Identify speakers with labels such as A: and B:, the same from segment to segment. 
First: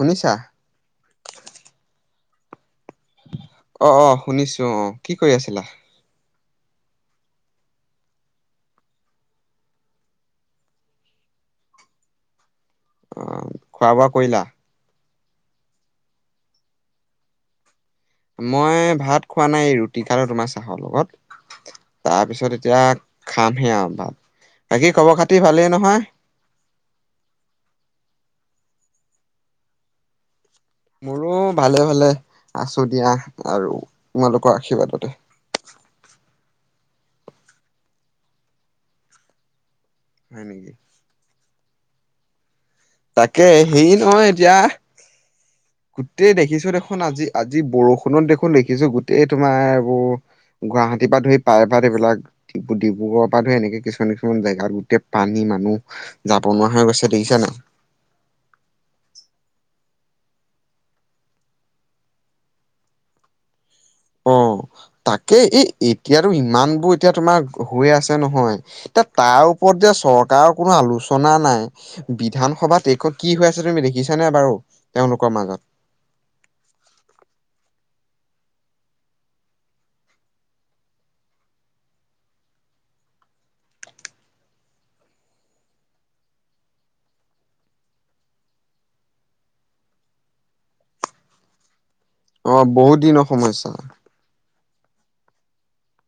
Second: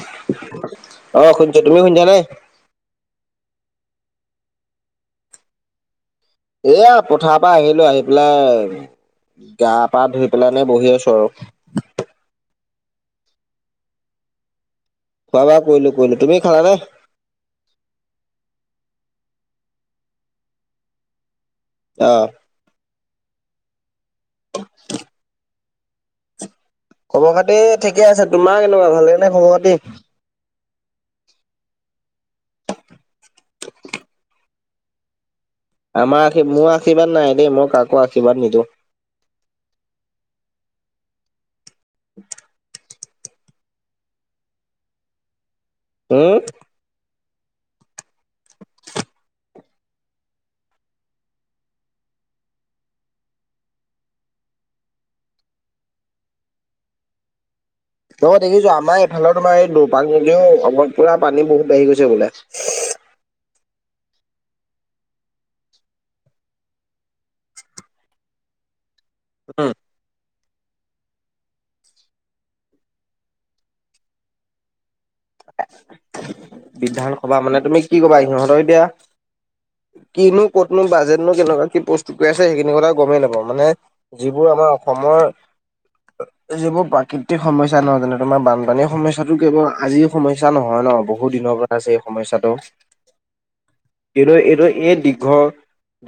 A: শুনিছা?
B: অ', শুনছো, তুমিও শুনছা নে?
A: অ', - অ', শুনিছোঁ অ', কি কৰি আছিলা',
B: এয়া পথাৰ পৰা আহিলোঁ, আহি পেলাই গা-পা ধুই পেলাই নে বহি আছোঁ আৰু',
A: অ', খোৱা - বোৱা কৰিলা?
B: খোৱা - বোবা কৈলো - কৈলো, তুমি খালা নে?
A: মই ভাত খোৱা নাই এই ৰুটি খালোঁ তোমাৰ চাহৰ লগত,
B: অ
A: তাৰপিছত এতিয়া', খাম হে আৰু ভাত, বাকী খবৰ - খাতি ভালেই নহয়',
B: খবৰ - খাতি ঠিকে আছে, তোমাৰ কেনেকুৱা ভালে নে খবৰ - খাতি?
A: মোৰো ভালে - ভালে আছোঁ দিয়া আৰু তোমালোকৰ আশীৰ্বাদতে',
B: আমাৰ আশী মোৰ আশীৰ্বাদ নাই দেই মই কাকো আশীৰ্বাদ নিদিওঁ',
A: হয় নেকি',
B: উম',
A: তাকে এ', হেৰি নহয় এতিয়া, গোটেই
B: উম
A: দেখিছোঁ দেখোন আজি', আজি বৰষুণত দেখোন দেখিছোঁ গোটেই তোমাৰ এইবোৰ', গুৱাহাটীৰ পৰা ধুই প্ৰায় ভাগ এইবিলাক', ডিব্ৰু - ডিব্ৰুগড়ৰ পৰা ধৰি এনেকে কিছুমান-কিছুমান জেগাত গোটেই পানী মানুহ', যাব নোৱাৰা হৈ গৈছে দেখিছা ন',
B: অহ', দেখিছোঁ আমাৰ এইফালৰ তোমাৰ এই দপাং নদীও অলপ পুৰা পানী বহুত বাঢ়ি গৈছে বোলে',
A: অ', তাকে এই এতিয়াতো ইমান বোৰ এতিয়া তোমাৰ হৈ আছে নহয়', এতিয়া তাৰ
B: উম
A: ওপৰত যে চৰকাৰৰ কোনো আলোচনা নাই', বিধানসভাত এখন কি হৈ আছে তুমি দেখিছানে বাৰু তেওঁলোকৰ মাজত?
B: বিধানসভা মানে, তুমি কি কবা সিহঁতৰ এতিয়া', কি নো ক'ত নো বাজেট নো কেনেকুৱা কি প্ৰস্তুত কৰি আছে সেইখিনি কথা গমেই নাপাওঁ মানে', যিবোৰ আমাৰ অসমৰ', এই যিবোৰ প্ৰাকৃতিক সমস্যা নহয় যেনে তোমাৰ বানপানীৰ সমস্যাতটো কেৱল আজি', সমস্যা নহয় ন বহুত দিনৰ পৰা আছে এই
A: অ
B: সমস্যাটো',
A: বহুত দিনৰ সমস্যা
B: এইটো - এইটো এই দীঘল',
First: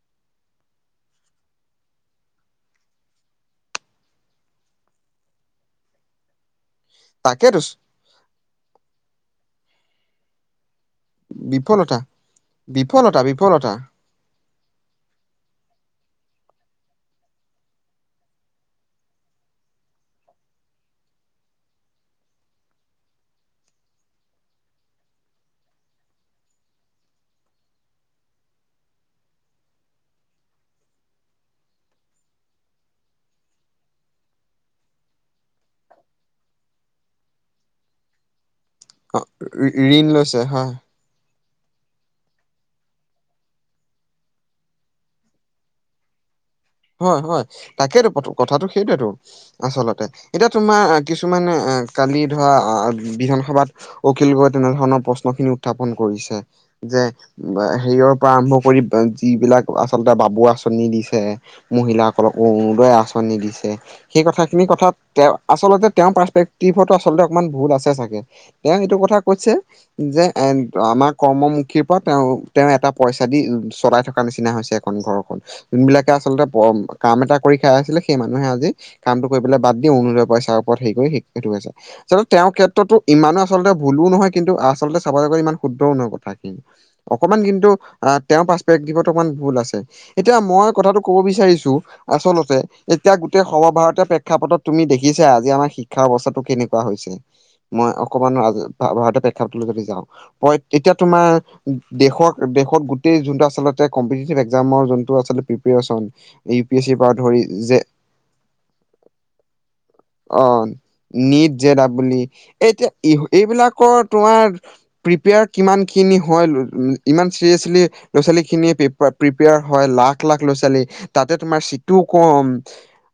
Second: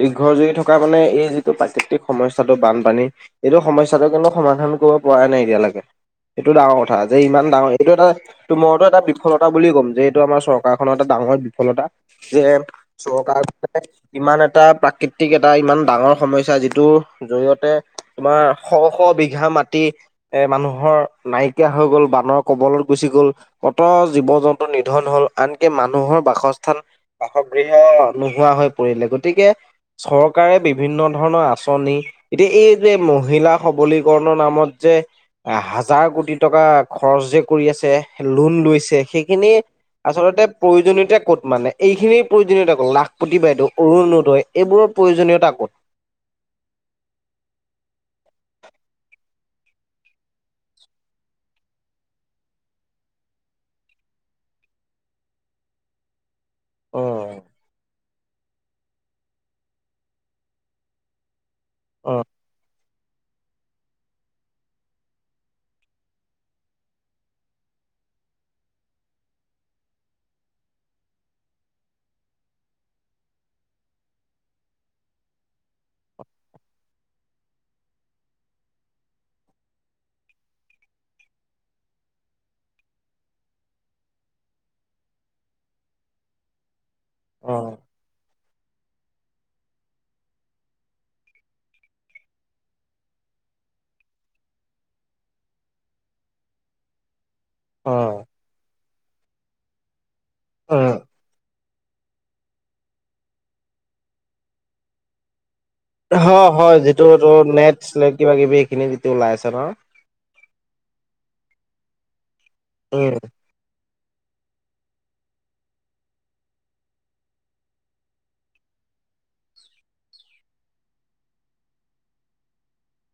B: দীৰ্ঘ জুৰি থকা মানে এই যিটো প্ৰাকৃতিক সমস্যাটো বানপানী। এইটো সমস্যাটো কিন্তু সমাধান কৰিব পৰা নাই এতিয়ালৈকে এইটো ডাঙৰ। কথা যে ইমান
A: তাকেতো
B: ডাঙৰ এইটো এটা ত মৰতো এটা বিফলতা বুলিযে ক'ম যে এইটো আমাৰ চৰকাৰ। চৰকাৰ খনৰ এটা ডাঙৰ বিফলতা যে
A: বিফলতা বিফলতা
B: চৰকাৰনে। ইমান এটা প্ৰাকৃতিক এটা ইমান ডাঙৰ সমস্যা যিটোৰ জৰিয়তে। তোমাৰ শ শ বিঘা মাটি। এ মানুহৰ নাইকিয়া হৈ গ'ল বানৰ কবলত গুচি গ'ল। ক'ত জীৱ জন্তু নিধন হল, আনকি মানুহৰ বাসস্থান বাসগৃহ নোহোৱা হৈ পৰিলে, গতিকে চৰকাৰে বিভিন্ন ধৰণৰ আঁচনি, এতিয়া এই যে মহিলা সবলীকৰণৰ নামত যে। এ হাজাৰ কোটি টকা খৰচ যে কৰি আছে লোন লৈছে।
A: অ
B: সেইখিনি
A: ঋণ লৈছে
B: আচলতে
A: হয়
B: প্ৰয়োজনীয়তা ক'ত মানে। এইখিনিৰ প্ৰয়োজনীয়তা ক'ত লাখপতি বাইদেউ অৰুণনোদয় এইবোৰৰ প্ৰয়োজনীয়তা ক'ত।
A: হয়-হয় তাকেইটো কথাটো সেইটোৱয়েতো। আচলতে এতিয়া তোমাৰ কিছুমানে কালি ধৰা বিধানসভাত, অখিল গগৈ তেনেধৰণৰ প্ৰশ্ন খিনি উত্থাপন কৰিছে।
B: অ
A: যে হেৰিয়ৰ পৰা আৰম্ভ কৰি যিবিলাক আচলতে বাবু আঁচনি দিছে।
B: অ
A: মহিলাসকলক উদয় আঁচনি দিছে। সেই কথা খিনি কথাত তেওঁ আচলতে তেওঁৰ পাৰ্চেক্টিভো আচলতে অকমান ভুল আছে চাগে। তেওঁ সেইটো কথা কৈছে। যে এ আমাৰ কৰ্মমুখীৰ পৰা তেওঁ তেওঁ এটা পইচা দি চলাই থকা নিচিনা হৈছে। খন ঘৰখন যোনবিলাকে আচলতে কাম এটা কৰি খাই আছিলে, সেই মানুহে আজি কামটো কৰি পেলাই বাদ দিওঁ আৰুনোদয়ৰ পইচাৰ ওপৰত হেৰি কৰি সেইটো হৈছে। যতে তেওঁৰ ক্ষেত্ৰতো ইমানো আচলতে ভুলো নহয়। কিন্তু আচলতে চাব যাগলে ইমান শুদ্ধও নহয় কথাই। অকমান
B: অ
A: কিন্তু আহ, তেওঁৰ পেকটভত অকমান ভুল আছে। এতিয়া মই কথাটো ক'ব বিচাৰিছো আচলতে, এতিয়া গোটেই সৰ্বভাৰতীয় প্ৰেক্ষাপটত তুমি দেখিছা আজি আমাৰ শিক্ষা অৱস্থাটো কেনেকুৱা হৈছে।
B: অ
A: মই অকমান ৰাজ ভাৰত প্ৰেক্ষাপটলে যদি যাওঁ, তেতিয়া
B: অ'।
A: তোমাৰ দেশৰ দেশত গোটেই যোনটো আচলতে কম্পিটিটিভ এক্জামৰ যোনটো আছিলে।
B: অ, হয়। যিটো ত নেট
A: যে
B: স্তেল কিবা কিবি এইখিনি যটো ওলাই আছে ন।
A: অ, নিট জে দাবুল ই বুলি এতিয়া
B: উম
A: এইবিলাকৰ তোমাৰ। প্ৰিপেয়াৰ কিমানখিনি হয় ইমান চিৰিয়াছলি ল'ৰা ছোৱালীখিনিয়ে প্ৰিপেয়াৰ হয় লাখ-লাখ ল'ৰা ছোৱালী তাতে তোমাৰ চিটো কম।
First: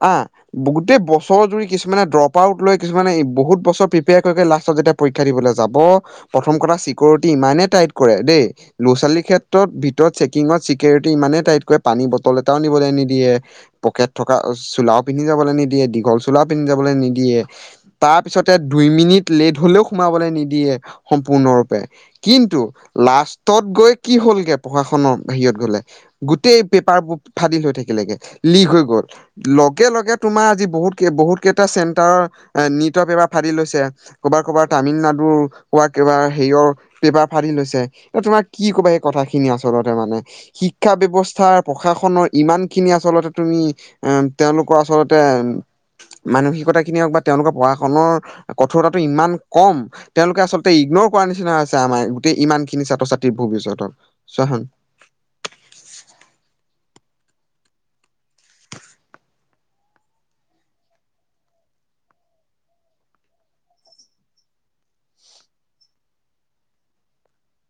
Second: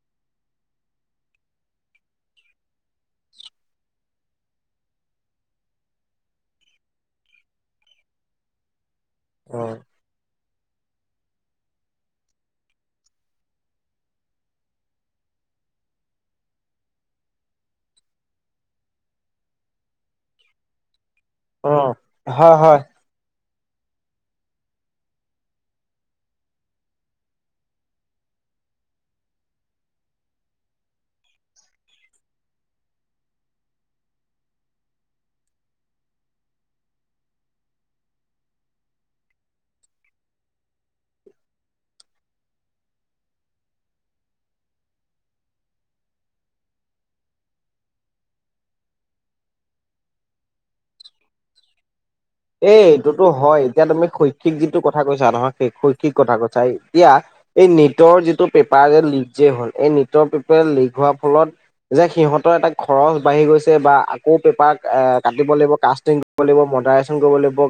A: আহ, গোটেই বছৰৰ জুৰি কিছুমানে ড্ৰপ আউট লৈ কিছুমানে বহুত বছৰ প্ৰিপেয়াৰ কৰিক লাষ্টত যেতিয়া পৰীক্ষা দিবলৈ যাব। প্ৰথম কথা চিকৰিটি ইমানেই টাইট কৰে দেই, ল'ৰা ছোৱালীৰ
B: উম
A: ক্ষেত্ৰত ত চেকিঙত চিকৰটি ইমানেই টাইট কৰে পানী বটল এটাও নিবলৈ নিদিয়ে। পকেট থকা চোলাও পিন্ধি যাবলৈ নিদিয়ে, দীঘল চ চোলা পিন্ধি যাবলৈ নিদিয়ে। তাৰ পিছতে দুই মিনিট লেট হলেও সোমাবলৈ নিদিয়ে। সম্পূৰ্ণৰূপে।
B: উম হয়
A: কিন্তু
B: হয়
A: লাষ্টত গৈ কি হ'লগে প্ৰশাসনৰ বাহিৰত গলে, গোটেই পেপাৰবোৰ ফাদিল হৈ থাকিলেগে, লিক হৈ গ'ল। লগে-লগে তোমাৰ আজি বহুত বহুত কেইটা চেণ্টাৰৰ এ নিটৰ পেপাৰ ফাদিল হৈছে। কবাৰ-কবাৰ তামিলনাডুৰ, কোৱা কিবাৰ হেৰিয়ৰ। পেপাৰ ফাদিল হৈছে। এ তোমাৰ কি কবা সেই কথাখিনি আচলতে মানে? শিক্ষা ব্যৱস্থা প্ৰশাসনৰ ইমান খিনি আচলতে তুমি, এ তেওঁলোকো আচলতে, মানসিকতাখিনি হওক বা তেওঁলোকৰ প্ৰশাসনৰ কঠোৰতাটো ইমান কম, তেওঁলোকে আচলতে ইগনৰ কৰাৰ নিচিনা হৈছে আমাক।
B: এ এইটোতো হয়, এতিয়া তুমি
A: চোৱা
B: শৈক্ষিক
A: চোন
B: যিটো কথা কৈছা নহয়েই শৈক্ষিক কথা কৈছা এতিয়া, এই নীটৰ যিটো পেপাৰ যে লিক যে হ'ল, এই নীটৰ পেপাৰ লিক হোৱাৰ ফলত যে সিহঁতৰ এটা খৰচ বাঢ়ি গৈছে বা আকৌ পেপাৰ এ কাটিব লাগিব কাষ্টিং কৰিব লাগিব মডাৰ কৰিব লাগিব,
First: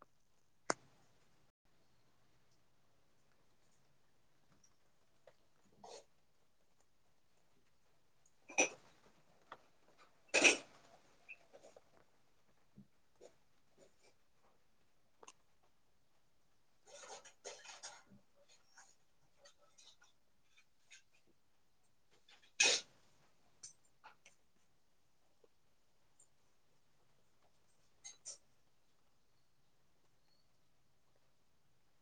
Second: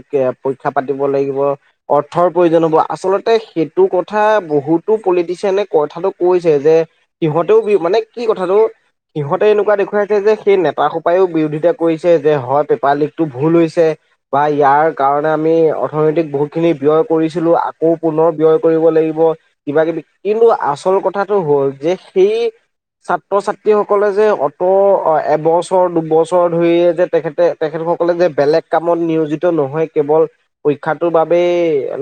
B: পৰীক্ষা পাতিব লাগিব। অৰ্থৰ প্ৰয়োজন হ'ব, আচলতে সেইটো কথা বহুতো পলিটিচিয়ানে কথাটো কৈছে যে সিহঁতেও বি মানে কি কথাটো সিহঁতে এনেকুৱা দেখুৱাইছে যে, সেই নেতাসোপায়ো বিৰোধিতা কৰিছে যে হয় পেপাৰ লীকটো ভুল হৈছে। বা ইয়াৰ কাৰণে আমি অৰ্থনৈতিক বহুতখিনি ব্যয় কৰিছিলোঁ, আকৌ পুনৰ ব্যয় কৰিব লাগিব। কিবা কিবি, কিন্তু আচল কথাটো হ'ল যে সেই ছাত্ৰ ছাত্ৰীসকলে যে অত এবছৰ দুবছৰ ধৰিয়ে যে তেখেতে তেখেতসকলে যে বেলেগ কামত নিয়োজিত নহৈ কেৱল পৰীক্ষাটোৰ বাবেই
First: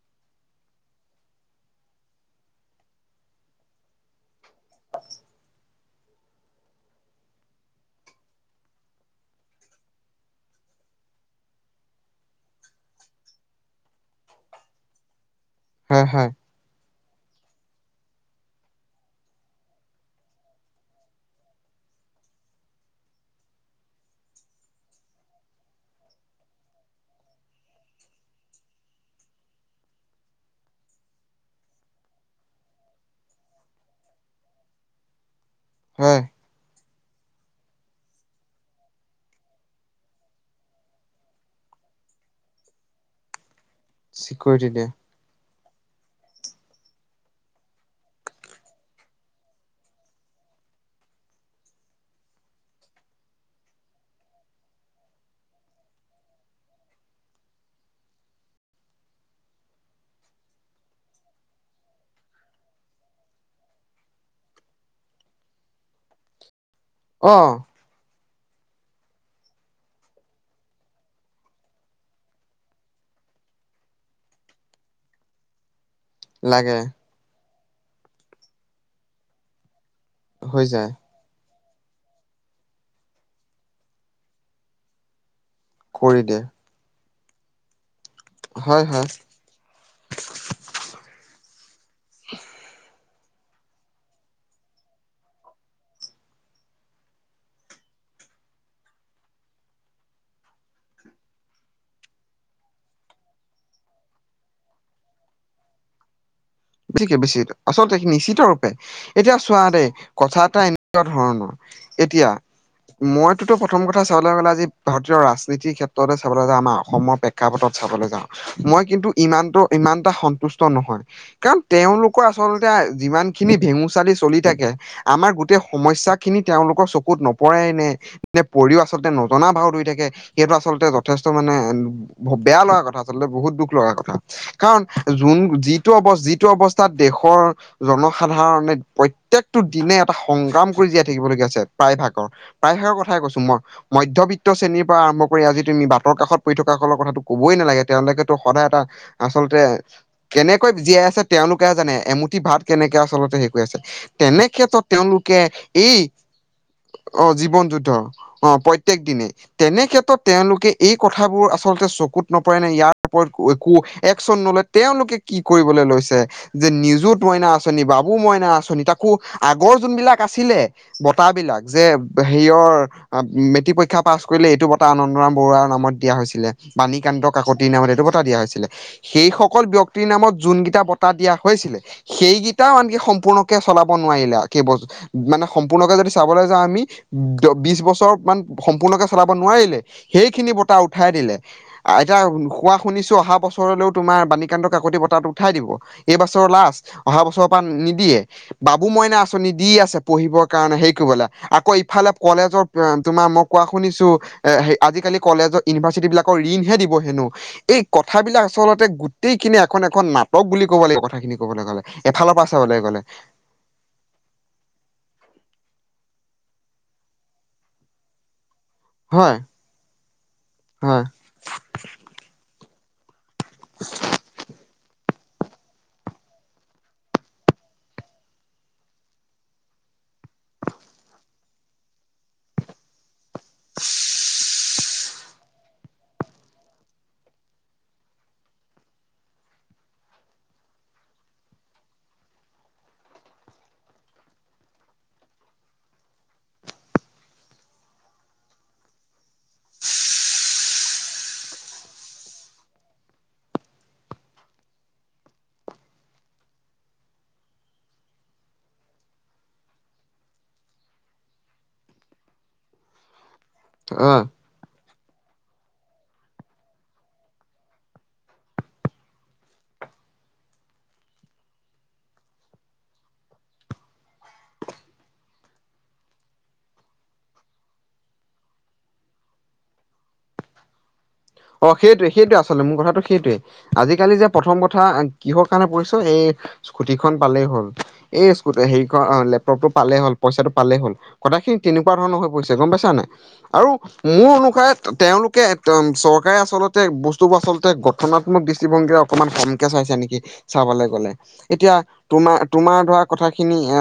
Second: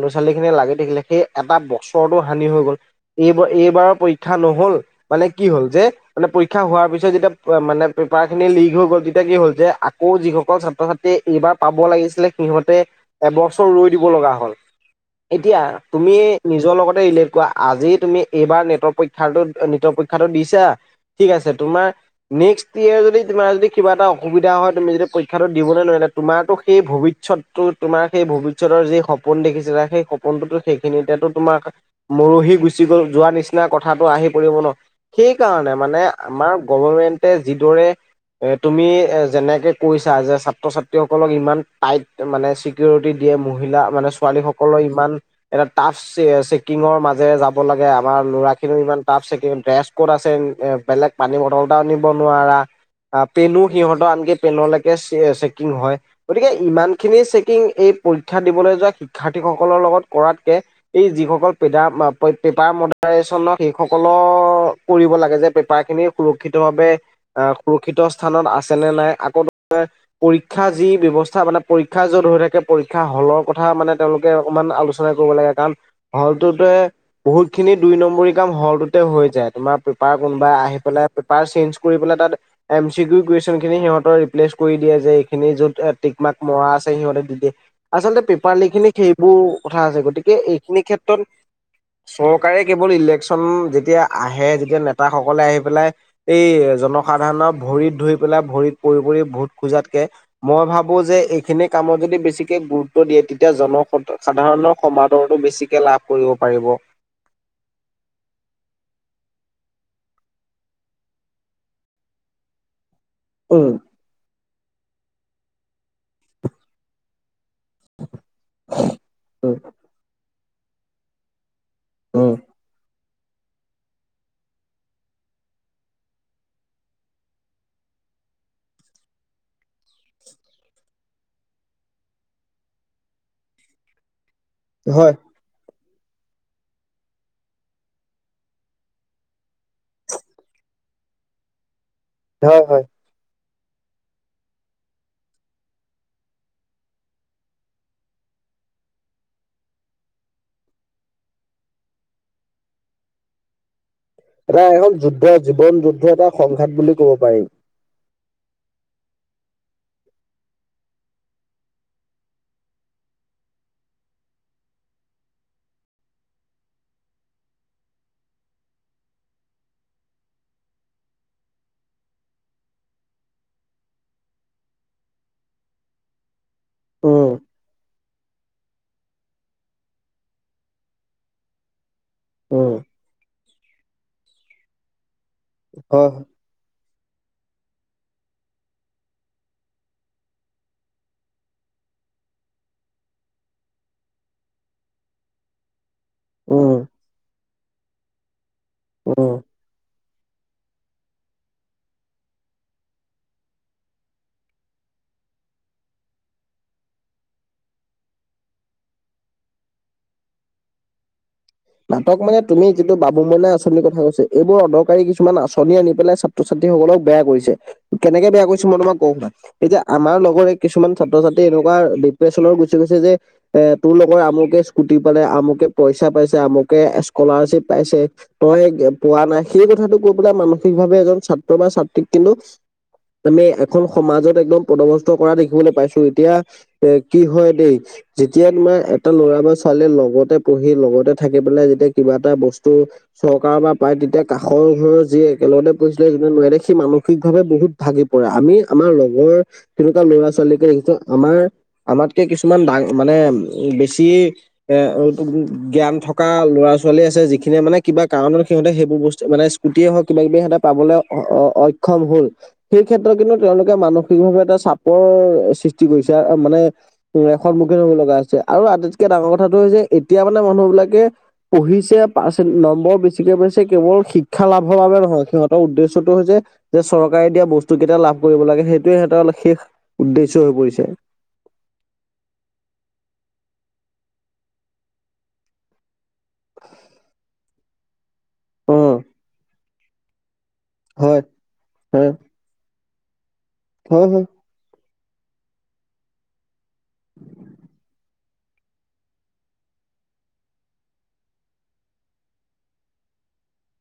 B: ল'ৰা ছোৱালী খিনি লাগি থাকিলে, সেই এটা বছৰতো হানি হৈ গ'ল। এইবাৰ এইবাৰৰ পৰীক্ষা নহ'ল, মানে কি হ'ল যে মানে পৰীক্ষা হোৱাৰ পিছত যেতিয়া মানে পেপাৰ খিনি লীক হৈ গ'ল তেতিয়া কি হ'ল যে, আকৌ যিসকল ছাত্ৰ ছাত তে এইবাৰ পাব লাগিছিলে সিহঁতে এবছৰ ৰৈ দিব লগা হ'ল, এতিয়া
A: হয়
B: তুমি
A: হয়
B: নিজৰ লগতে ৰিলেট কৰা, আজি তুমি এইবাৰ নীটৰ পৰীক্ষাটো- নীটৰ পৰীক্ষাটো দিছা। ঠিক আছে তোমাৰ নেক্সট ইয়েৰ যদি তোমাৰ যদি কিবা এটা অসুবিধা হয়, তুমি যদি পৰীক্ষাটো দিবলে নোৱাৰিলা তোমাৰতো সেই ভৱিষ্যততো তোমাৰ সেই ভৱিষ্যতৰ যি সপোন দেখিছিলা, সেই স সপোনটোতো সেইখিনিতেতো তোমাৰ মৰহি গুচি গ'ল যোৱা নিচিনা কথাটো আহি পৰিব ন। সেই কাৰণে মানে
A: হয়
B: আমাৰ গভৰমেন্ট তে যিদৰে এ তুমি যেনেকে কৈছা যে ছাত্ৰ-ছাত ত্ৰীসকলক ইমান টাইট মানে চিকিউৰিটি দিয়ে, মহিলা মানে
A: চিকিউৰিটি
B: ছোৱালীসকলৰ
A: দিয়ে
B: ইমান এটা টাফ চেকিঙৰ মাজেৰে যাব লাগে আমাৰ ল'ৰাখিনিও ইমান টাফ চেকিং ড্ৰেছ ক'ড আছে এ বেলেগ পানী বটল এটাও নিব নোৱাৰা, পেনো সিহঁতৰ আনকি পেনলেকে চে হয়, গতিকে ইমান খিনি চেকিং এই পৰীক্ষা দিবলে যোৱা শিক্ষাৰ্থীসকলৰ লগত কৰাতকে এই যিসকল পেদাৰ পেপাৰ মডাৰেশ্বনৰ সেইসকলৰ কৰিব লাগে যে পেপাৰ খিনি সুৰক্ষিতভাৱে আ
A: অ'
B: সুৰক্ষিত স্থানত আছে নে নাই, আকৌ পৰীক্ষা যি ব্যৱস্থা মানে, পৰীক্ষা য'ত হৈ থাকে, পৰীক্ষা হলৰ কথা মানে তেওঁলোকে অকণমান আলোচনা কৰিব লাগে। কাৰণ হলটোতে
A: লাগে
B: বহুতখিনি দুই নম্বৰী কাম হলটোতে হৈ যায় তোমাৰ বা কোনোবাই
A: হৈ
B: আহি
A: যায়
B: পেলাই পেপাৰ চেঞ্জ কৰি পেলাই তাত এমি চি কিউ কোয়েশ্বন খিনি সিহঁতৰ ৰিপ্লেছ কৰি দিয়ে যে এইখিনি যত টিক
A: কৰি
B: মাক
A: দিয়ে
B: মৰা আছে সিহঁতে দি দিয়ে, আচলতে পেপাৰ লিক
A: হয়
B: খিনি
A: হয়
B: সেইবোৰ কথা আছে, গতিকে এইখিনি ক্ষেত্ৰত চৰকাৰে কেৱল ইলেকচন যেতিয়া আহে, যেতিয়া নেতাসকলে আহি পেলাই এই জনসাধাৰণৰ ভৰিত ধৰি পেলাই ভৰিত পৰি- পৰি ভোট খোজাতকে মই ভাবো যে এইখিনি কামত যদি বেছিকে গুৰুত্ব দিয়ে, তেতিয়া জন সাধাৰণৰ সমাদৰটো বেছি কে লাভ কৰিব পাৰিব।
A: বেছিকে বেছি, আচলতে নিশ্চিত ৰূপে এতিয়া চোৱা দেই কথা এটা এনেকুৱা ধৰণৰ এতিয়া মইতোটো
B: উম
A: প্ৰথম কথা চাবলৈ গ'লে আজি ভাৰতীয় ৰাজনীতিৰ ক্ষেত্ৰতে চাবলৈ গ'লে আমাৰ অসমৰ প্ৰে ক্ষাপটত চাবলে যাওঁ, মই কিন্তু
B: উম
A: ইমানটো ইমানটা সন্তুষ্ট নহয়। কাৰণ তেওঁলোকৰ
B: উম
A: আচলতে যিমান খিনি ভেঙুচালি চলি থাকে আমাৰ গোটেই সমস্যা খিনি তেওঁলোকৰ চকুত নপৰেই নে নে পৰিও আচলতে নজনা ভাও ধৰি থাকে, সেইটো আচলতে যথেষ্ট মানে বেয়া লগা কথা আচলতে বহুত দুখ লগা কথা, কাৰণ
B: হয়
A: যোন যিটো অৱ যি টো অৱস্থাত দেশৰ জনসাধাৰণে প্ৰত্যেকটো দিনে এটা সংগ্ৰাম কৰি জীয়াই থাকিব লগীয়া হৈছে প্ৰায় ভাগৰ।
B: হয় হয়
A: প্ৰায়হাৰ কথাই কৈছো মই। মধ্যবিত্ত শ্ৰেণীৰ পৰা আৰম্ভ কৰি আজি তুমি বাটৰ কাষত পৰি থকা সকলৰ কথাটো কবই নালাগে তেওঁলোকেতো সদায় এটা আচলতে কেনেকৈ জীয়াই আছে তেওঁলোকেহে জানে এমুঠি ভাত কেনেকে আচলতে হেৰি কৰি আছে তেনে
B: এটা
A: ক্ষেত্ৰত
B: এখন যুদ্ধ
A: তেওঁলোকে
B: জীৱন
A: এই
B: যুদ্ধ এটা সংঘাত বুলি ক'ব
A: অ,
B: পাৰি
A: জীৱন যুদ্ধ অ, প্ৰ প্ৰত্যেক দিনে তেনে ক্ষেত্ৰত তেওঁলোকে এই কথাবোৰ আচলতে চকুত নপৰে নে ইয়াৰ ওপৰত একো একচন নলয় তেওঁলোকে কি কৰিবলৈ লৈছে যে নিজুত মইনা আঁচনি, বাবু মইনা আঁচনি তাকো আগৰ যোনবিলাক আছিলে বতাহ বিলাক যে হেইয়ৰ অ, মেট্ৰিক পৰীক্ষা পাছ কৰিলে এইটো বঁটা আনন্দৰাম বৰুৱাৰ নামত দিয়া হৈছিলে বাণীকান্ত
B: উম
A: কাকতিৰ নামত এইটো বঁটা দিয়া হৈছিলে সেইসকল ব্যক্তিৰ নামত যোনগীতা বট টা দিয়া হৈছিলে
B: উম
A: সেইকেইটাও আনকি সম্পূৰ্ণকে চলাব নোৱাৰিলে কেবচ মানে সম্পূৰ্ণকে যদি
B: হয়
A: চাবলৈ যাওঁ আমি বিচ বছৰ মান সম্পূৰ্ণকে চলাব নোৱাৰিলে সেইখিনি বঁটা উঠাই দিলে আ, এতিয়া কোৱা শুনিছোঁ অহা বছৰলৈও তোমাৰ বাণীকান্ত কাকতি বঁটাটো উঠাই দিব। এইবছৰ
B: উম
A: লাষ্ট অহা বছৰৰ পৰা নিদিয়ে বাবু মইনা
B: উম
A: আঁচনি দি আছে পঢ়িব কাৰণে হেই কৰিবলে আকৌ ইফালে কলেজৰ [unintelligible] তোমাৰ মই কোৱা শুনিছো এ আজিকালি কলেজৰ ইউনিভাৰ্চিটি বিলাকৰ ঋণহে দিব হেনো এই কথাবিলাক আচলতে গোটেইখিনি এখন- এখন নাটক বুলি ক'ব লাগিব কথাখিনি। ক'বলৈ গ'লে
B: নাটক
A: এফালৰ
B: মানে
A: পৰা
B: তুমি
A: চাবলৈ
B: যিটো
A: গ'লে
B: বাবুমইনা আঁচনিৰ কথা কৈছে এইবোৰ অদৰকাৰী কিছুমান আঁচনি আনি পেলাই ছাত্ৰ -ছাত্ৰীসকলক বেয়া কৰিছে কেনেকে বেয়া কৰিছে মই তোমাক কও শুনা
A: হয়
B: এতিয়া আমাৰ লগৰে কিছুমান
A: হয়
B: ছাত্ৰ- ছাত্ৰী এনেকুৱা ডিপ্ৰেচনৰ গুচি গৈছে যে এ তোৰ লগৰ আমুকে স্কুটি পালে, আমুকে পইচা পাইছে, আমুকে স্কলাৰশ্বিপ পাইছে তই পোৱা নাই সেই কথাটো কৈ পেলাই মানসিকভাৱে এজন ছাত্ৰ বা ছাত্ৰীক কিন্তু আমি এখন সমাজত একদম পদভস্ত কৰা দেখিবলৈ পাইছোঁ এতিয়া এ কি হয় দেই যেতিয়া তোমাৰ এটা ল'ৰা বা ছোৱালীয়ে লগতে পঢ়ি লগতে থাকে বোলে যেতিয়া কিবা এটা বস্তু চৰকাৰৰ পৰা পায় তেতিয়া কাষৰ ঘৰৰ যি একেলগতে পঢ়িছিলে যোনে নোৱাৰিলে সি মানসিকভাৱে বহুত ভাগি পৰে আমি আমাৰ লগৰ তেনেকুৱা ল'ৰা ছোৱালীকে দেখিছো আমাৰ আমাতকে কিছুমান ডা মানে বেছি এ জ্ঞান থক থকা ল'ৰা- ছোৱালী আছে যিখিনিয়ে মানে কিবা কাৰণত সিহঁতে সেইবোৰ বস্তু মানে স্কটেই হওক কিবা- কিবি হওঁক সিহঁতে পাবলে অ', অ', অ', অক্ষম হল সেই ক্ষেত্ৰত কিন্তু তেওঁলোকে
A: অ
B: মানসিকভাৱে এটা চাপ পৰ সৃষ্টি কৰিছে মানে ইয়ে সন্মুখীন হ'ব লগা হৈছে আৰু আটাইতকে ডাঙৰ কথাটো হৈছে যে এতিয়া মানে মানুহ বিলাকে পঢ়িছে পাৰ্চ নম্বৰ বেছিকে পঢ়িছে কেৱল শিক্ষা লাভৰ বাবে নহয় সিহঁতৰ উদ্দেশ্যটো হৈছে যে চৰকাৰে দিয়া বস্তু কেইটা লাভ কৰিব লাগে সেইটোৱে সিহঁতৰ শেষ উদ্দেশ্য হৈ পৰিছে।
A: অ, সেইটোৱে -সেইটোৱে আচলতে মোৰ কথাটো সেইটোৱে। আজিকালি যে প্ৰথম কথা [unintelligible] কিহৰ কাৰণে পঢ়িছ এই স্কুটিখন পালেই হ'ল এই
B: অ
A: হেখন লেপটপটো পালেই হ'ল পইচাটো পালেই হ'ল
B: হয়
A: কথাখিনি তেনেকুৱা
B: হয়
A: ধৰণৰ হৈ পৰিছে গম পাইছা নে নাই আৰু
B: হয় হয়।
A: মোৰ অনুসাৰে তেওঁলোকে একদম চ এ আচলতে বস্তুবোৰ আচলতে গঠনাত্মক দৃষ্টিভংগীৰে অকমান কমকে চাইছে নেকি? চাবলৈ গ'লে এতিয়া তোমাৰ- তোমাৰ ধৰা কথাখিনি এ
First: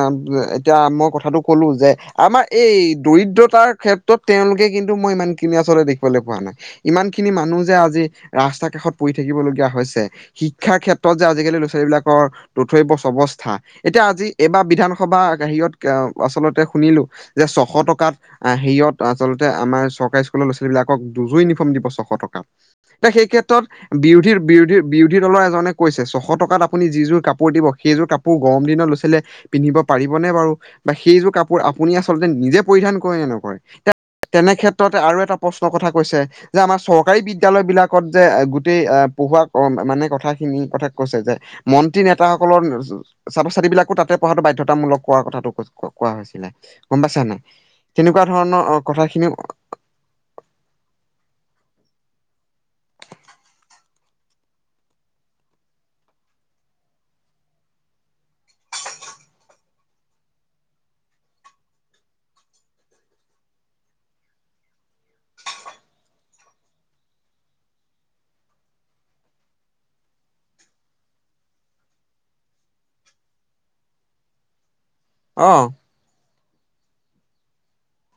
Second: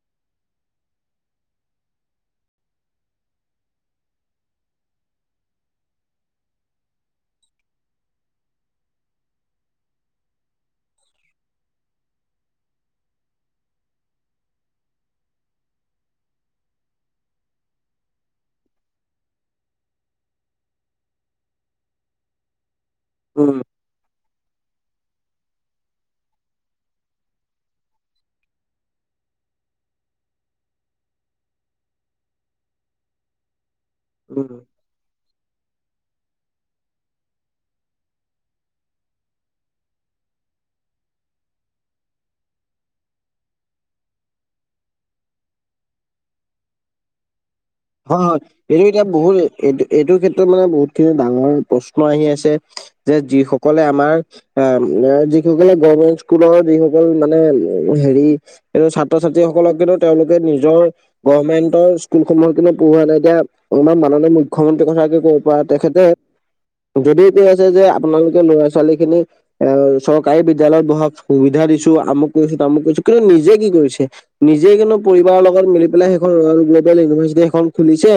A: এতিয়া মই কথাটো ক'লো যে আমাৰ এই দৰিদ্ৰতাৰ ক্ষেত্ৰত তেওঁলোকে কিন্তু মই ইমানখিনি আচলতে দেখিবলৈ পোৱা নাই ইমান খিনি মানুহ যে আজি ৰাস্তা কাষত পৰি থাকিবলগীয়া হৈছে শিক্ষাৰ ক্ষেত্ৰত যে আজিকালি ল'ৰা- ছোৱালীবিলাকৰ ৰোথৈবচ অৱস্থা এতিয়া আজি এইবাৰ বিধানসভা হেৰিয়ত আচলতে শুনিলোঁ যে ছশ টকাত হেয়ত আচলতে আমাৰ চৰকাৰী স্কুলৰ ল'ৰা -ছোৱালী বিলাকক দুজো ইউনিফৰ্ম দিব চ টকা এতি সেই
B: উম
A: ক্ষেত্ৰত, বিৰোধীৰ বিৰোধী বিৰোধী দলৰ এজনে কৈছে ছশ টকাত আপুনি যিযোৰ কাপোৰ দিব, সেইযোৰ কাপোৰ গৰম দিনত ল'ৰা ছোৱালীয়ে পিন্ধিব পাৰিবনে বাৰু বা সেইযোৰ কাপোৰ আপুনি আচলতে নিজে পৰিধান কৰে নে নকৰে?
B: উম।
A: তেনে ক্ষেত্ৰতে আৰু এটা প্ৰশ্নৰ কথা কৈছে। যে আমাৰ চ চৰকাৰী বিদ্যালয়বিলাকত যে গোটেই পঢ়োৱা মানে কথাখিনি কথা কৈছে যে, মন্ত্ৰী নেতাসকলৰ ছাত্ৰ-ছাত্ৰী বিলাকো তাতে পঢ়াটো বাধ্যতামূলক কৰোৱাৰ কথাটো কোৱা হৈছিলে গম পাইছানে।
B: হয়-হয়, এইটো এতিয়া বহুত এইটো এইটোৰ ক্ষেত্ৰত মানে বহুতখিনি ডাঙৰ প্ৰশ্ন আহি আছে। যে যিসকলে আমাৰ অ, যিসকলে গমেন্ট স্কুলৰ যিসকল মানে হেৰি এই ছাত্ৰ-ছাত্ৰীসকলক কিন্তু তেওঁলোকে নিজৰ গভমেণ্টৰ স্কুলসমূহত পঢ়োৱা নাই। এতিয়া অকমান মাননীয় মুখ্যমন্ত্ৰীৰ কথা ক'ব পৰা তেখেতে যদি কৈ আছে যে আপোনালোকে ল'ৰা-ছোৱালী খিনিক, অ, চৰকাৰী বিদ্যালয়ত বহা সুবিধা দিছো। আমু কৰিছো, তামুক কৰিছো কিন্তু নিজে কি কৰিছে? নিজেই কিন্তু পৰিবাৰৰ
A: অ
B: লগত মিলি পেলাই সেইখন ৰয়েল গ্ল'বেল ইউনিভাৰ্চিটি এখন খুলিছে।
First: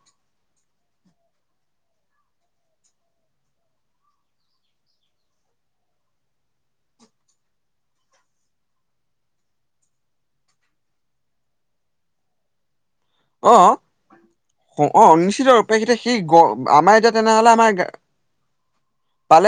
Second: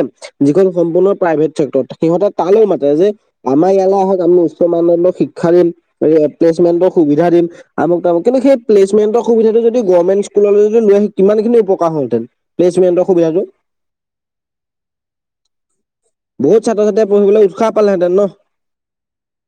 B: যিখন সম্পূৰ্ণ প্ৰাইভেট চেক্টৰত সিহঁতে তালৈ মাতে যে, আমাৰ ইয়ালৈ আহক, আমি উচ্চ মানদণ্ডৰ শিক্ষা দিম এলেচমেণ্টৰ সুবিধা দিম। আমুক তামুক কিন্তু সেই প্লেচমেণ্টৰ সুবিধাটো যদি গভৰ্মেণ্ট স্কুললৈ যদি লৈ আনিলে কিমানখিনি উপকাৰ হলহেতেন। প্লেচমেণ্টৰ সুবিধাটো।
A: অ অ, নিশ্চিত অপেক্ষা এতিয়া সেই গ
B: বহুত ছাত্ৰ
A: আমাৰ
B: ছাত্ৰীয়ে
A: এতিয়া
B: পঢ়িবলৈ
A: তেনেহলে
B: উৎসাহ
A: আমাৰ
B: পালেহেঁতেন ন
A: পালে